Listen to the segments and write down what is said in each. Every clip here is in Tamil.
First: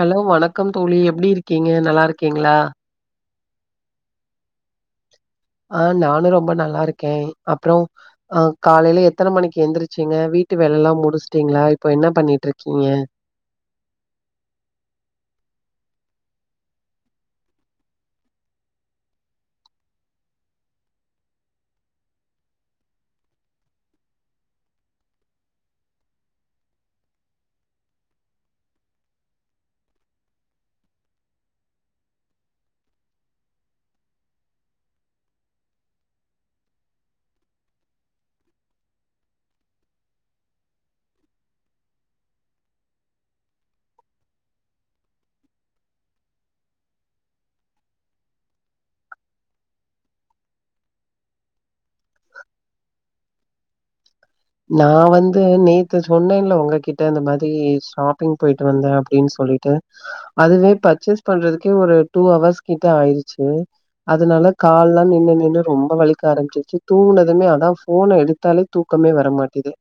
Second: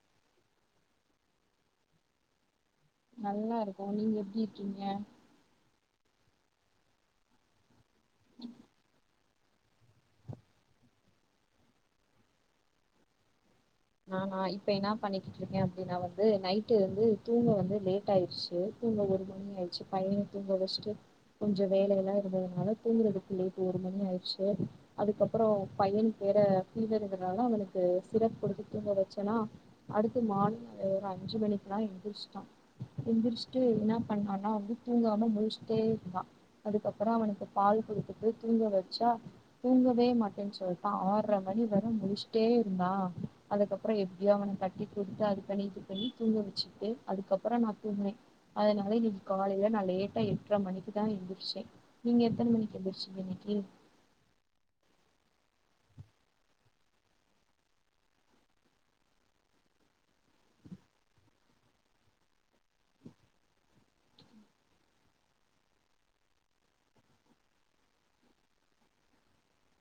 ஹலோ வணக்கம் தோழி எப்டி இருக்கீங்க நல்லா இருக்கீங்களா நல்லா இருக்கோ நீங்க எப்டி இருக்கீங்க ஆ நானு ரொம்ப நல்லா இருக்கே அப்ரோ ஆ காலையில எத்தன மணிக்கு எந்திரிச்சிங்க வீட்டு வேலலா முடிச்சுட்டீங்களா இப்போ என்ன பண்ணிட்டு இருக்கீங்க நானா இப்ப என்ன பண்ணிக்கிட்டு இருக்கே அப்டின்னா வந்து நைட்டு வந்து தூங்க வந்து லேட்டாயிருச்சு தூங்க ஒரு மணி ஆய்ச்சு பையன தூங்க வெச்ட்டு கொஞ்ச வேலையெல்லா இருந்ததுனால தூங்றதுக்கு லேட் ஒரு மணி ஆய்ருச்சு அதுக்கப்றோ பையன்கு வேற பிவேர் இருந்தனால அவனுக்கு சிரப் குடுத்து தூங்க வெச்சன்னா அடுத்து மார்னிங் அஞ்சு மணிக்ல்லா எந்திர்ச்டா எந்திரிச்ட்டு என்ன பண்ணான்னா வந்து தூங்காம முல்ச்சுட்டே இருந்தா அதுக்கப்றோ அவனுக்கு பால் குடுத்துட்டு தூங்க வச்சா தூங்கவே மாட்டேன் சொல்ட்டா ஆற்ற மணி வர முல்ச்ட்டே இருந்தா அதுக்கப்றோ எப்டியோ அவன தட்டி குடுத்து அது பண்ணி இது பண்ணி தூங்க வச்சுட்டு அதுக்கப்றோ நா தூங்னே அதனால இன்னிக் காலையில நா லேட்டா எட்ர மணிக்குதா எந்திர்ச்சே நீங்க எத்தன மணிக்கு எந்திர்ச்சிங்க இன்னைக்கி நா வந்து நேத்து சொன்னன்ல உங்ககிட்ட இந்த மாதிரி ஷாப்பிங் பொய்ட்டு வந்தே அப்டின் சொல்ட்டு அதுவே பர்ச்சஸ் பண்றதுக்கே ஒரு டூ ஹவர்ஸ் கிட்ட ஆய்டுச்சு அதனால கால்லா நின்னு நின்னு ரொம்ப வலிக்க ஆரம்பிச்சிருச்சு தூங்கினதுமே அதா போன எடுத்தாலே தூக்கமே வ ரமாட்டிது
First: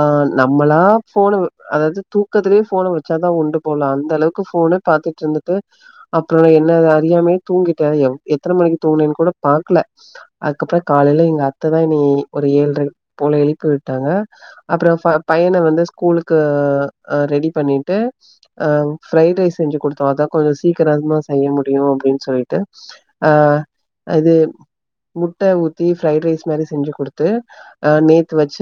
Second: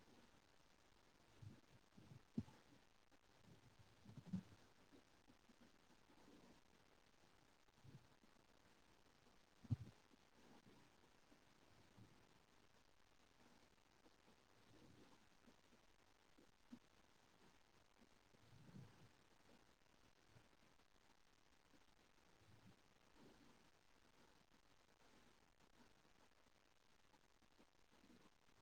ஆ நம்மளா ஃபோன அதாவ்து தூக்கத்திலே போன வச்சாதா உண்டு போல அந்த அளவுக்கு ஃபோனு பாத்துட்ருந்துட்டு அப்ப என்ன அறியாமைமே தூங்கிட்டே எத்தன மணிக்கு தூங்னேன்னு கூட பாக்கல அதுக்கப்றோ காலையில எங்க அத்ததா என்னய ஒரு ஏழர போல எழுப்பிவிட் டாங்க அப்றோ பையன வந்து ஸ்கூலுக்கு ரெடி பண்ணிட்டு அ ஃப்ரைட் ரைஸ் செஞ்சு குடுத்தோ அதா கொஞ்ச சீக்கிரமா செய்ய முடியு அப்டின்னு சொல்லிட்டு ஆ அது முட்ட ஊத்தி ஃப்ரைட் ரைஸ் மாரி செஞ்சு கூடுத்து அ நேத்து வச்ச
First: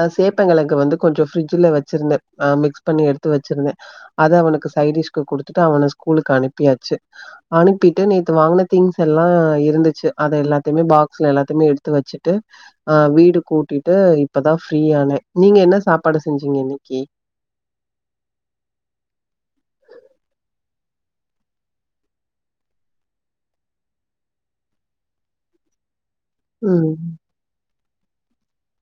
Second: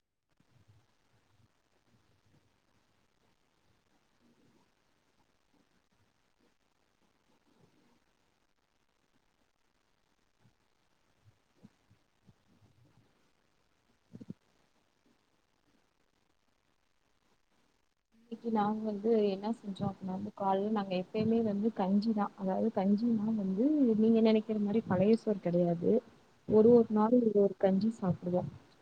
ஆ சேப்பங்கெழங்க வந்து கொஞ்சோ ஃப்ரிட்ஜ்ல வச்சிருந்த ஆ மிக்ஸ் பண்ணி எடுத்து வச்சிருந்தே அத அவனுக்கு சைடிஷ்க்கு குடுத்துட்டு அவன ஸ்கூலுக்கு அனுப்பியாச்சு அனுப்பிட்டு நேத்து வாங்ன திங்ஸ் எல்லா இருந்துச்சு அத எல்லாத்யுமே பாக்ஸ்ல எல்லாத்யுமே எடுத்து வச்சு ட்டு அ வீடு கூட்டிட்டு இப்பதா ஃப்ரீயான நீங்க என்ன சாப்பாடு செஞ்சீங்க இன்னைக்கி இன்னைக்கு நாங்க வந்து என்ன செஞ்சோ அப்டின்னா வந்து கால்ல நாங்க எப்பயுமே வந்து கஞ்சிதா அதாவது கஞ்சினா வந்து நீங்க நெனைக்கிற மாரி பழைய சோர் கெடையாது ஒரு ம். ஒரு நாளு ஒரு ஒரு கஞ்சி சாப்டுவோ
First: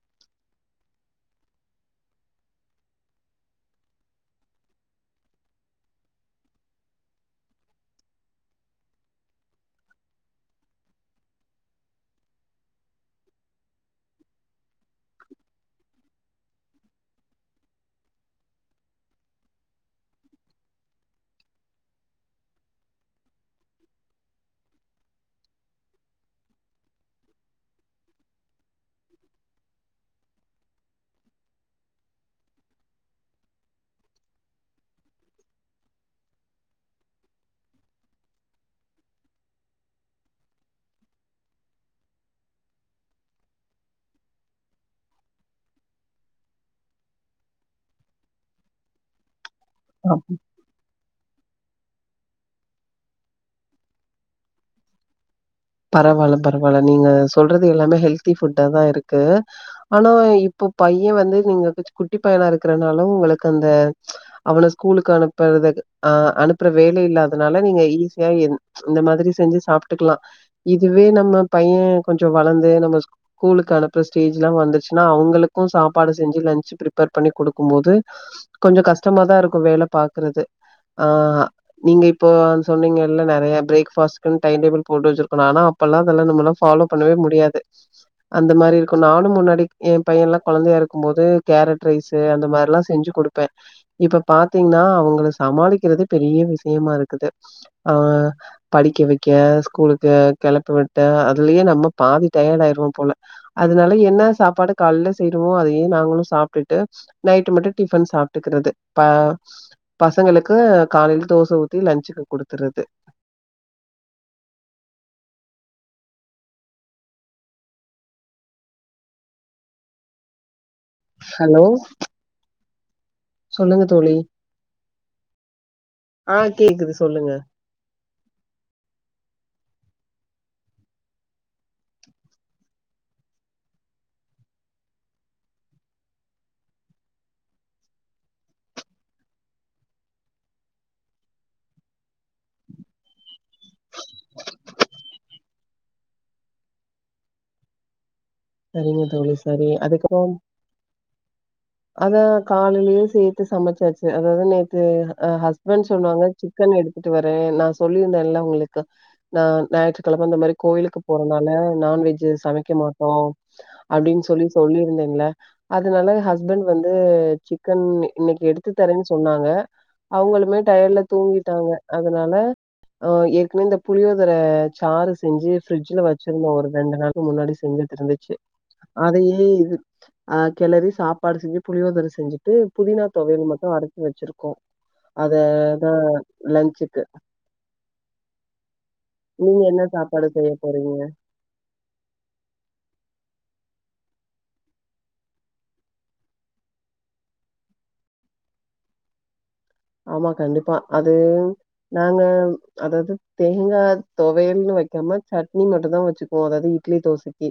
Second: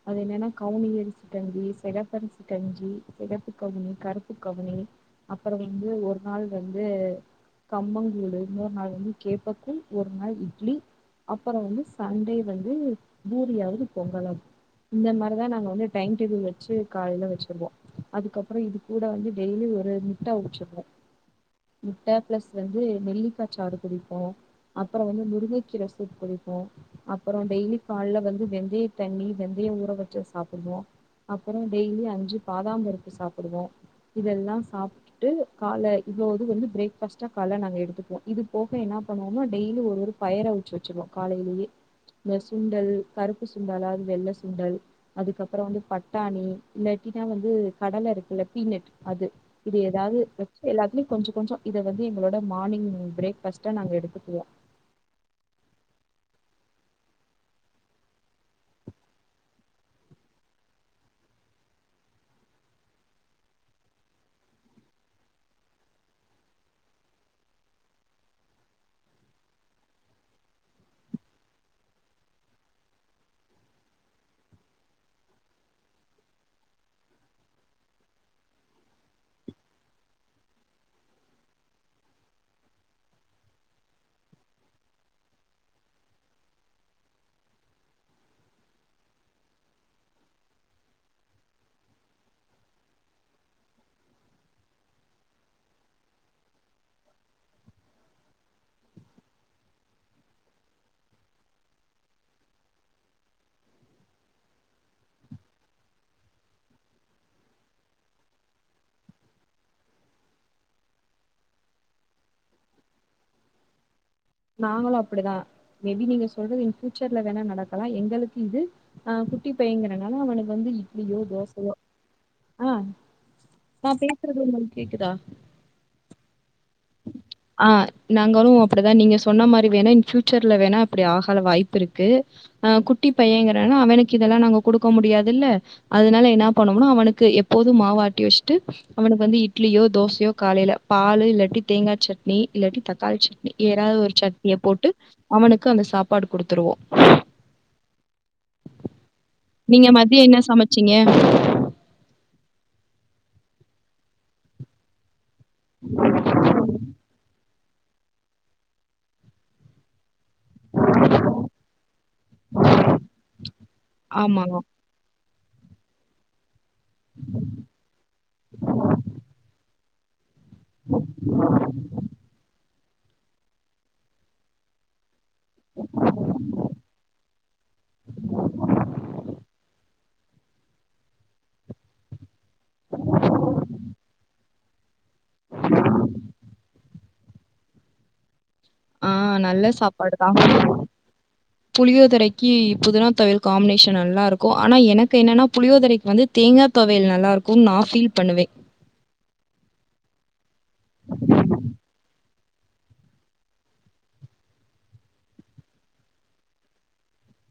அது என்னன்னா கவுனி அரிசு கஞ்சி செகப்பரிசி கஞ்சி செகப்பு கவுனி கருப்பு கவுனி அப்றோ வந்து ஒரு நாள் வந்து கம்பங்கூழ்ழு இன்னொரு நாள் வந்து கேப்பக்கூழ் ஒரு நாள் இட்லி அப்றோ வந்து சண்டே வந்து பூரியாவது பொங்கலாவது இந்த மாரிதா நாங்க வந்து டைம் டேபிள் வச்சு காலையில வச்சருவோ அதுக்கப்றோ இது கூட வந்து டெய்லி ஒரு முட்ட அவுச்சிப்போ முட்டை பிளஸ் வந்து நெல்லிக்காய் சாரு குடிப்போ அப்றோ வந்து முருங்கைக்கீரசூப் குடிப்போ அப்றோ டெய்லி கால்ல வந்து வெந்தய தண்ணி வெந்தய ஊற வச்சு சாப்டுவோ அப்றோ டெய்லி அஞ்சு பாதாம்பருப்பு சாப்டுவோ இதெல்லா சாப் ட்டு கால்ல இவ்ளோது வந்து ப்ரேஃக்பாச்ட கால்ல நாங்க எடுத்துப்போ இது போக என்ன பண்ணுவோனா டெய்லி ஒரு ஒரு பயர அவுச்சு வச்சிருவோ காலையிலேயே இந்த சுண்டல் கருப்பு சுண்டல் ஆர் வெள்ள சுண்டல் அதுக்கப்றோ வந்து பட்டாணி இல்லாட்டினா வந்து கடல இருக்குல்ல பீனட் அது இது அ ஏதாது வச்சி எல்லாத்துலியு கொஞ்சோ கொஞ்சோ இத வந்து எங்களோட மானிங் பிரேக்ஃபாஸ்ட்டா நாங்க எடுத்துக்குவோ பரவால்ல பரவால்ல நீங்க சொல்றது எல்லாமே ஹெல்தி ஃபுட்ட தான் இருக்கு ஆனா இப்போ பைய வந்து நீங்க கொஞ்சோ குட்டி பையனா இருக்கறனால உங்ளுக்கு அந்த அவன ஸ்கூலுக்கு அனுப்புறது அ அனுப்புற வேலை இல்லாதனால நீங்க ஈஸியா எந் இந்த மாதிரி செஞ்சு சாப்ட்டுக்குல்லா இதுவே நம்ம பைய கொஞ்சோ வளந்து நம்ம ஸ்கூலுக்கு அனுப்புற ஸ்டேஜ்ல்லா வந்துருச்சுன்னா அவுங்களுக்கு சாப்பாடு செஞ்சு லன்ச்சு ப்ரிப்பேர் பண்ணி குடுக்கு போது கொஞ்சோ கஷ்டமாதா இருக்கு வேல பாக்குறது ஆ நீங்க இப்போ சொன்னீங்கல்ல நெறைய பிரேக்பாஸ்ட்க்கு டைடேபிள் போட்டு வச்சிரு ஆனா அப்பெல்லா அதெல்லா நம்மளா ஃபாலோ பண்ணவே முடியாது அந்த மாரி இருக்கு நானு முன்னாடி எ பைய எல்லா கொழந்தையா இருக்கு போது கேரட் ரைஸ் ஸு அந்த மாரி எல்லா செஞ்சு குடுப்பே இப்ப பாத்தீங்கன்னா அவுங்கள சமாளிக்கிறது பெரிய விஷியமா இருக்குது அ படிக்க வைக்க ஸ்கூலுக் கு கிளப்பு விட்ட அதுலயே நம்ம பாதி டயர்ட் ஆயிருவோ போல அதனால என்ன சாப்பாடு கால்ல செய்யறமோ அதையே நாங்களு சாப்ட்டுட்டு நைட் மட்டு டிஃபன் சாப்ட்டுக்கிறது பா பசங்களுக்கு காலையில தோச ஊத்தி லஞ்சுக்கு குடுத்துறது நாங்களு அப்டிதா மேபி நீங்க சொல்றது இன் பஃயூச்சர்ல வேணா நடக்கலா எங்களுக்கு இது ஆ குட்டி பையங்கறனால அவனுக்கு வந்து இ இட்லியோ ஹலோ, தோசையோ ஆ சொல்லுங்க நா தோழி. பேசுறது உங்களுக்கு கேக்குதா ஆ கேக்குது சொல்லுங்க ஆ நாங்களு அப்டிதா நீங்க சொன்ன மாரி வேணா இன் பஃபியூச்சர்ல வேணா இப்டி ஆகற வாய்ப்பு இருக்கு அ குட்டி பையங்கிறனா அவனுக்கு இதெல்லா நாங்க குடுக்க முடியாது இல்ல அதனால என்ன பண்ணோம்னா அவனுக்கு எப்போது மாவாட்டி வச்ட்டு அவனுக்கு வந்து இட்லியோ தோசையோ காலையில பாலு இல்லாட்டி தேங்கா சட்னி இல்லாட்டி தக்காளி சட்னி ஏறாவது ஒரு சட்னியை போட்டு அவனுக்கு அந்த சாப்பாடு குடுத்துருவோ சரிங்க தோழி சரி. நீங்க மத்தியோ அதுக்கப்புறம் என்ன சமைச்சீங்க அதா காலலே சேத்து சமைச்சாச்சு அதாவுது நேத்து ஹஸ் ஸ்பன்ட் சொன்னாங்க சிக்கன் எடுத்துட்டு வரே நா சொல்லியிருந்தேல உங்களுக்கு நா ஞாயிற்றுக்கிழம அந்த மாரி கோயிலுக்கு போறதுனால நான்வெஜ் சமைக்க மாட்டோ அப்டின்னு சொல்லி ஆமா. சொல்லியிருந்தேன்ல அதனால ஹஸ் ஹஸ்பண்ட் வந்து சிக்கன் இன்னைக்கி எடுத்து தரேன்னு சொன்னாங்க அவுங்களு மே டயர்ல தூங்கிட்டாங்க அதனால ஏற்கனவே இந்த புளியோதர சாறு செஞ்சு ஃபிரிட்ஜ்ல வச்சிருந்தோ ஒரு ரெண்டு நாளுக்கு முன்னாடி செஞ்சது இருந்துச்சு அதையே இது ஆ கெளறி சாப்பாடு செஞ்சு புளியோதர செஞ்சுட் டு புதினா தொவயல் மட்டு அரச்சு வச்சிருக்கோ அத தா லன்ச்சுக்கு ஆ நீங்க நல்ல என்ன சாப்பாடு தா செய்ய போறீங்க புளியோதரைக்கு புதினா தொவையல் காம்பினேஷன் நல்லா இருக்கு ஆனா எனக்கு என்னன்னா புளியோதரைக்கு வந்து தேங்கா தொவையல் நல்லா இருக்குனு நா ஃபீல் பண்ணுவே ஆமா கண்டிப்பா அது நாங்க அதாவுது தேங்கா துவையல்ன்னு வைக்காம சட்னி மட்டுந்தா வச்சுக்குவோ அதாவது இட்லி தோசக்கி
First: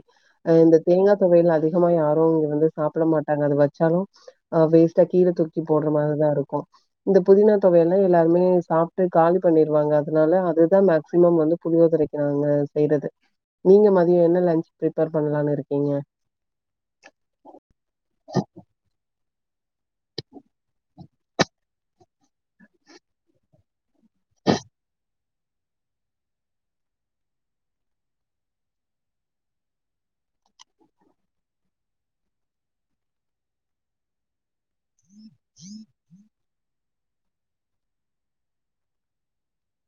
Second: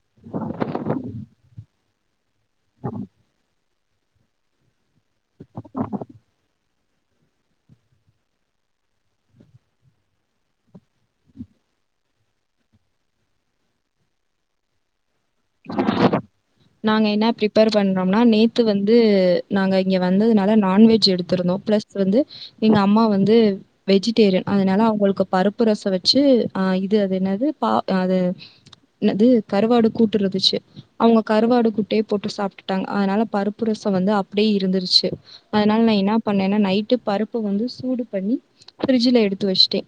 அ இந்த தேங்கா தொவையல் அதிகமா யாரு இங்க வந்து சாப்பிட மாட்டாங்க அது வச்சாலு ஆ வேஸ்ட்டா கீழ தூக்கி போடுற மாரிதா இருக்கு இந்த புதினா தொவையல்னா எல்லாருமே சாப்பிட்டு காலி பண்ணிருவாங்க அதனால அதுதா மேக்சிமம் வந்து புளியோதரைக்கு நாங்க செய்யறது நீங்க மதியோ என்ன லன்ச் ப்ரிப்பேர் பண்ணலானு இருக்கீங்க நாங்க என்ன ப்ரிப்பேர் பண்றோம்ன்னா நேத்து வந்து நாங்க இங்கே வந்ததுனால நான்வெஜ் எடுத்திருந்தோ ப்ளஸ் ஸ் வந்து எங்க அம்மா வந்து வெஜிடேரியன் அதனால அவங்களுக்கு பருப்பு ரசோ வச்சு ஆ இது அது என்னது பா அது என்னது கறுவாடு கூட்டுருந்துச்சு கருவாடு குட்டயே போட்டு சாப்புட்டுட்டாங்க அதனால பருப்புரசோ வந்து அப்டியே இருந்துருச்சு அதனால நான் என்னா பண்ணேன்னா நைட்டு பருப்ப வந்து சூடு பண்ணி பிரிட்ஜல எடுத்து வச்சுட்டே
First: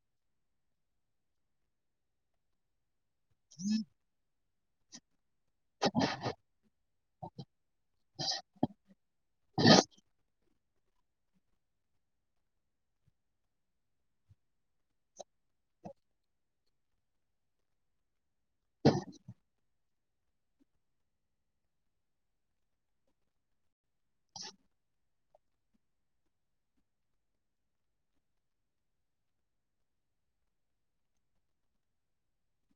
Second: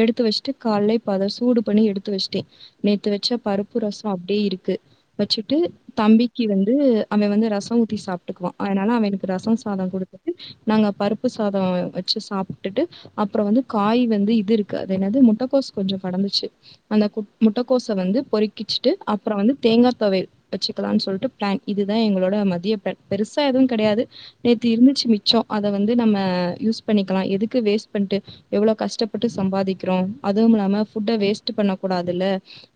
எடுத்து வச்சுட்டு கால்லே இப்ப அத சூடு பண்ணி எடுத்து வெச்சுட்டே நேத்து வச்ச பருப்பு ரசோ அப்டியே இருக்கு வச்சுட்டு தம்பிக்கி வந்து அவே வந்து ரசௌ ஊத்தி சாப்பிட்டுக்குவா அதனால அவனுக்கு ரசோ சாதம் குடுத்துட்டு நாங்க பருப்பு சாதோ வச்சு சாப்ட்டுட்டு அப்பறோ வந்து காய் வந்து இது இருக்கு அது என்னாது முட்டக்கோஸ் கொஞ்சோ கடந்துச்சு அந்த கு முட்டக்கோச வந்து பொறிக்கிச்சுட்டு அப்புறோவந்து தேங்கா தொவயல் வச்சுக்கலான்னு சொல்ட்டு பிளான் இதுதா எங்களோட மதிய பெ பெருசா எதுவு கெடையாது நேத்து இருந்துச்சு மிச்சோ அத வந்து நம்ம யூஸ் பண்ணிக்கலா எதுக்கு வேஸ்ட் பண்ட்டு எவ்ளோ கஷ்டப்பட்டு சம்பாதிக்கிறோ அதுவுல்லாம ஃபுட்ட வேஸ்ட் பண்ண கூடாதுல்ல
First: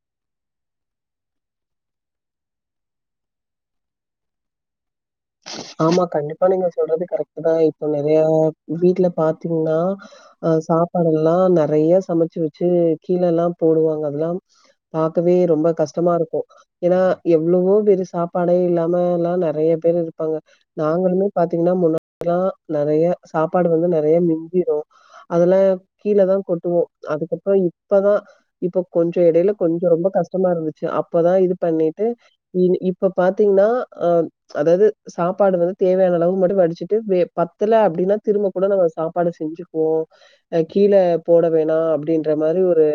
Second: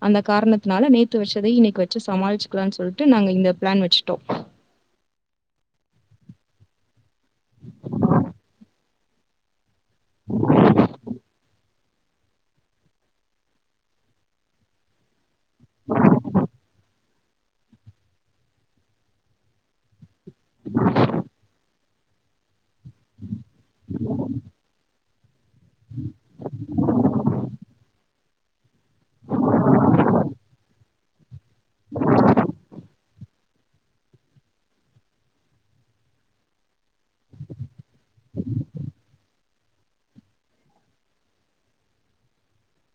அந்த காரணத்துனால நேத்து வச்சத இன்னைக்கி வச்சு சமாளிச்சுக்கலான் சொல்ட்டு நாங்க இந்த பிளான் வச்சுட்டோ ஆமா கண்டிப்பா நீங்க சொல்றது கரெக்ட் தா இப்போ நறையா வீட்ல பாத்தீங்கன்னா அ சாப்பாடுல்லா நறைய சமச்சு வச்சு கீழேல்லா போடுவாங்க அதெல்லா பாக்கவே ரொம்ப கஷ்டமாருக்கு ஏன்னா எவ்வளவோ பேரு சாப்பாடே இல்லாம எல்லா நெறைய பேரு இருப்பாங்க நாங்களுமே பாத்தீங்கன்னா முன்னா எல்லா நறய சாப்பாடு வந்து நறய மிஞ்சிரு அதெல்லா கீழ தா கொட்டுவோ அதுக்கப்புறோ இப்பதா இப்ப கொஞ்சோஎடையில கொஞ்சோ ரொம்ப கஷ்டமாருந்துச்சு அப்பதா இது பண்ணிட்டு இ இப்ப பாத்தீங்கன்னா அ அதாவது சாப்பாடு வந்து தேவையான அளவு மட்டு வடிச்சுட்டு வே பத்தல அப்படின்னா திரும்ப கூட நாம்ம சாப்பாடு செஞ்சுக்குவோ அ கீழ போட வேணா அப்படின்ற மாரி ஒரு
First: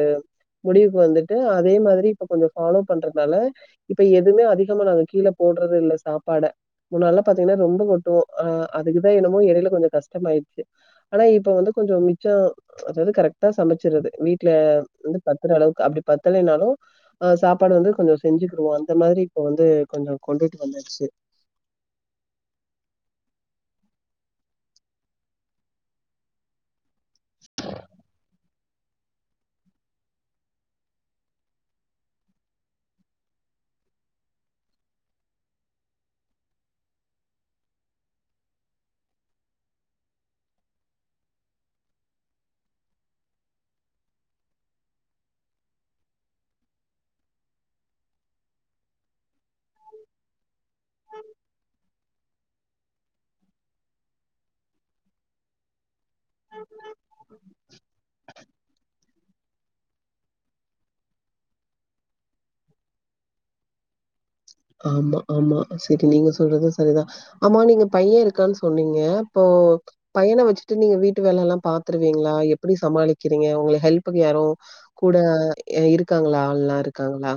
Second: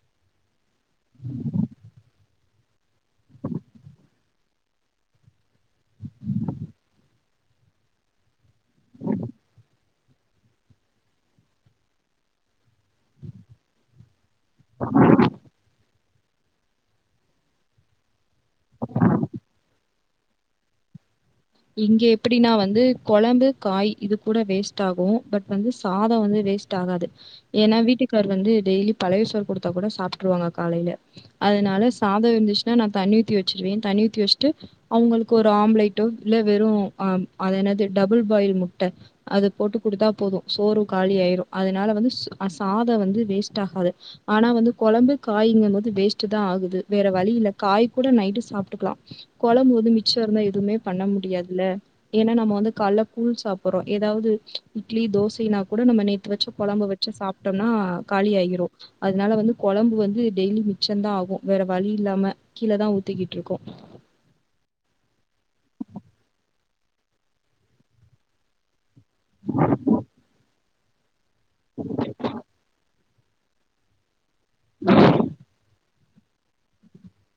முடிவுக்கு வந்துட்டு அதே மாதிரி இப்ப கொஞ்சோ ஃபாலோ பண்றதுனால இப்ப எதுவுமே அதிகமா நாங்க கீழ போடுறது இல்ல சாப்பாட முன்னால்லா பாத்தீங்கன்னா ரொம்ப கொட்டுவோ ஆ அதுக்குதா என்னமோ எடையில கொஞ்சோ கஷ்டமாயிருச்சு ஆனா இப்ப வந்து கொஞ்சோ மிச்சோ அதாவது கரெக்ட்டா சமச்சிர்ரது வீட்ல வந்து பத்துற அளவுக்கு அப்டி பத்தலைனாலு ஆ சாப்பாடு வந்து கொஞ்சோ செஞ்சுக்குருவோ அந்த மாதிரி இப்ப வந்து கொஞ்சோ கொண்டுட்டு வந்தாச்சு இங்க எப்பிடின்னா வந்து கொழம்பு காய் இது கூட வேஸ்ட்டாகு பட் வந்து சாதோ வந்து வேஸ்ட் டாகாது ஏன்னா வீட்டுக்கார் வந்து டெய்லி பழைய சோறு குடுத்தா கூட சாப்ட்டுருவாங்க காலையில அதனால சாதோ இருந்துச்சுன்னா நா தண்ணி ஊத்தி வச்சிருவே தண்ணி ஊத்தி வச்சுட்டு அவங்களுக்கு ஒரு ஆம்லேட்டோ இல்ல வெறு அ அதன்னது டபுள் பாயில் முட்ட அத போட்டு குடுத்த போது சோறு காலியாயிரு அதனால வந்து சாதோ வந்து வேஸ்ட்டாகாது ஆனா வந்து கொழம்பு காய்ங்கிம்பது வேஸ்ட்ட் தா ஆகுது வேற வழி இல்ல காய் கூட நைட்டு சாப்ட்டுக்கலா கொழம்பு வந்து மிச்சோருந்தா எதுவுமே பண்ண முடியாதுல ஏன்னா நம்ம வந்து கால்ல கூழ் சாப்புர்றோ ஏதாவது இட்லி தோசையினா கூட நம்ம நேத்து வச்ச கொழம்பு வச் ச சாப்ட்டோம்னா காலியாயிரு அதனால வந்து கொழம்பு வந்து டெய்லி மிச்சோதா ஆகு வேற வழி இல்லாம கீழ தா ஊத்திக்கிட்டுருக்கோ ஆமா ஆமா சரி நீங்க சொல்றது சரிதா ஆமா நீங்க பையேருக் கான் சொன்னீங்க இப்போ பையன வச்சுட்டு நீங்க வீட்டு வேலெல்லா பாத்துருவீங்களா எப்பிடி சமாளிக் கிறீங்க உங்க ஹெல்ப்க்கு யாரு கூட இருக்காங்களா ஆள்லா இருக்காங்களா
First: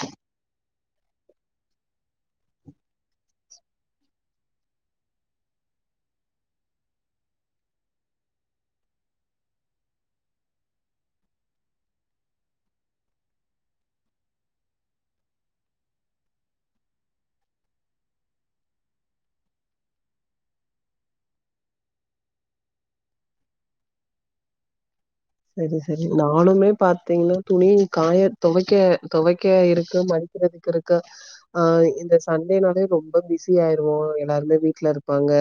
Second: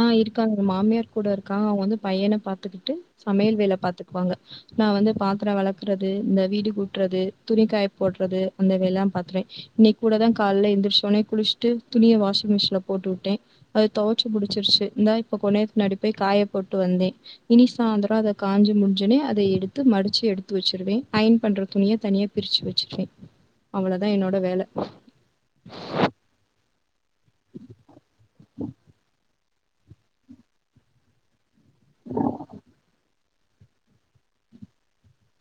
அ இருக்காங்க மாமியார் கூட இருக்காங்க அவங்க வந்து பையன பாத்துக்கிட்டு சமையல் வேல பாத்துக்குவாங்க நா வந்து பாத்திர வெலக்கறது இந்த வீடு கூட்றது துணிக்காய போடுறது அந்த வேல எல்லா பாத்துப்ப இன்னிக்கு கூட தா கால எந்திரிச்ச உடனே குளிச்சிட்டு துணிய வாஷிங் மிஷின்ல போட்டு விட்ட அது துவச்சு முடிச்சிருச்சு இந்தா இப்ப கொஞ்ச நேரத்து முன்னாடி போய் காய போட்டு வந்தே இனி சாயந்தர அத காஞ்சு முடிஞ்சவுனே அத எடுத்து மடிச்சு எடுத்து வச்சிருவ அயன் பண்ற துணிய தனியா பிரிச்சு வச்சிருவ அவ்ளோதா என்னோட வேல சரி சரி ந நானுமே பாத்தீங்கன்னா துணிய காய துவைக்க துவைக்க இருக்கு மடிக்கிறக்கு இருக்கு அ இந்த சண்டேனாலே ரொம்ப பிஸி பிஸி ஆயிருவோ எல்லாருமே வீட்டுல இருப்பாங்க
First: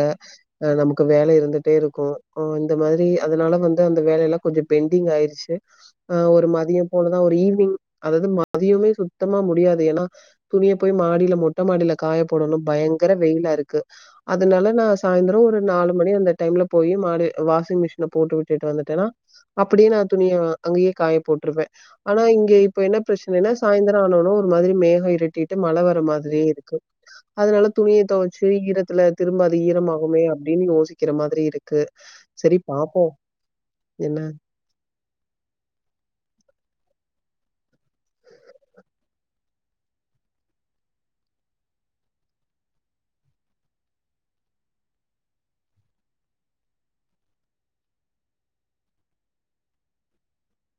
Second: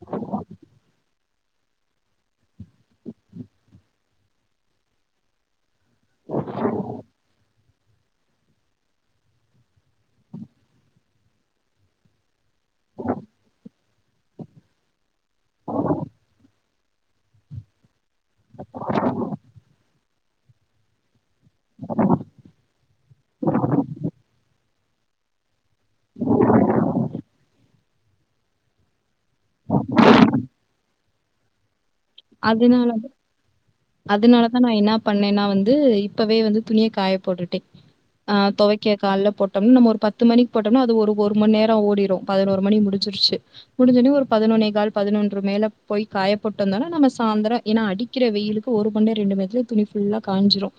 அ நமக்கு வேல இருந்துட்டே இருக்கும் ஓ இந்த மாரி அதனால வந்து அந்த வேலை எல்லா கொஞ்ச பெண்டிங் ஆயிடுச்சி அ ஒரு மதிய போலதா ஒரு ஈவ்னிங் அதாவது மதியமே சுத்தமா முடியாது ஏன்னா துணிய போய் மாடியில மொட்ட மொட்டமாடியில காய போடணு பயங்கர வெயிலா இருக்கு அதனால நா சாயந்தர ஒரு நாலு மணி அந்த டைம்ல போயி மாடி வாஷிங் மிஷின் போட்டு விட்டுட்டு வந்துட்டன்னா அப்டியே நா துணிய அங்கேயே காய போட்டு ட்ருவ ஆனா இங்க இப்ப என்ன பிரச்சனைனா சாயந்தர ஆன வுன்ன ஒரு மாரி மேக இருட்டிட்டு மழை வர மாதிரியே இருக்கு அதனால துணிய தொவச்சு ஈரத்துல திரும்ப அது ஈரமாகுமே அப்டின்னு யோசிக்கிற மாதிரி இருக்கு சரி பாப்போ அதனாலதா நா இன்ன பண்ணேன்னா வந்து இப்பவே வந்து துணிய காய போட்டுட்ட அ தொவைக்க கால்ல போட்டோம்னா நம்ம ஒரு பத்து மணிக்கு போட்டோம்னா அது ஒரு ஒரு மணி நேரம் ஓடிடு பதினோரு மணி முடிஞ்சிருச்சு முடிஞ்சவுனே ஒரு பதினொன்னே கால் பதினொன்ற மேல போய் காயப்போட்டு வந்தன நம்ம சாயந்திர ஏன்னா அடிக்கிற வெயிலுக்கு ஒரு ம ரெண்டு ம நேரதத்துல துணி ஃபுல்லா காஞ்சிடு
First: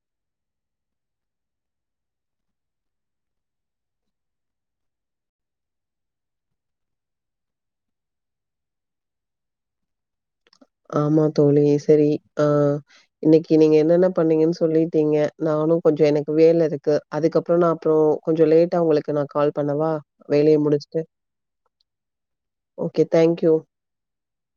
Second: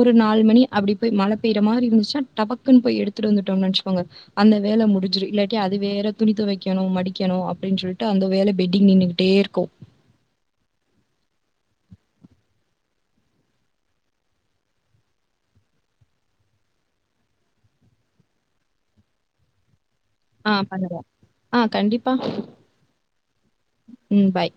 ஒரு நாலுணி அபடி போய் மழை பெய்ற மாதிரி இருந்துச்சின்னா டபக்குன்னு போய் எடுத்துட்டு வந்துட்டோம்னு வைச்சிக்கோங்க அந்த வேல முடிஞ்சிரு இல்லாட்டி அது வேற துணி துவைக்கணு மடிக்கணு அப்டின்னு சொல்லிட்டு அந்த வேல பெண்டிங் நின் னுட்டே இருக்கும் ஆமா தோழி சரி அ இன்னிக்கு நீங்க என்னன்ன பண்ணீங்கன்னு சொல்லிட்டீங்க நானு கொஞ்ச எனக்கு வேல இருக்கு அதுக்கப்பற நா அப்பற கொஞ்ச லேட்டா உங்களுக்கு நா கால் பண்ணவா ஆ வேலய பண்ணுங்க முடிச்சுட்டு ஆ கண்டிப்பா ஓகே தேங்க்யூ ம் பாய்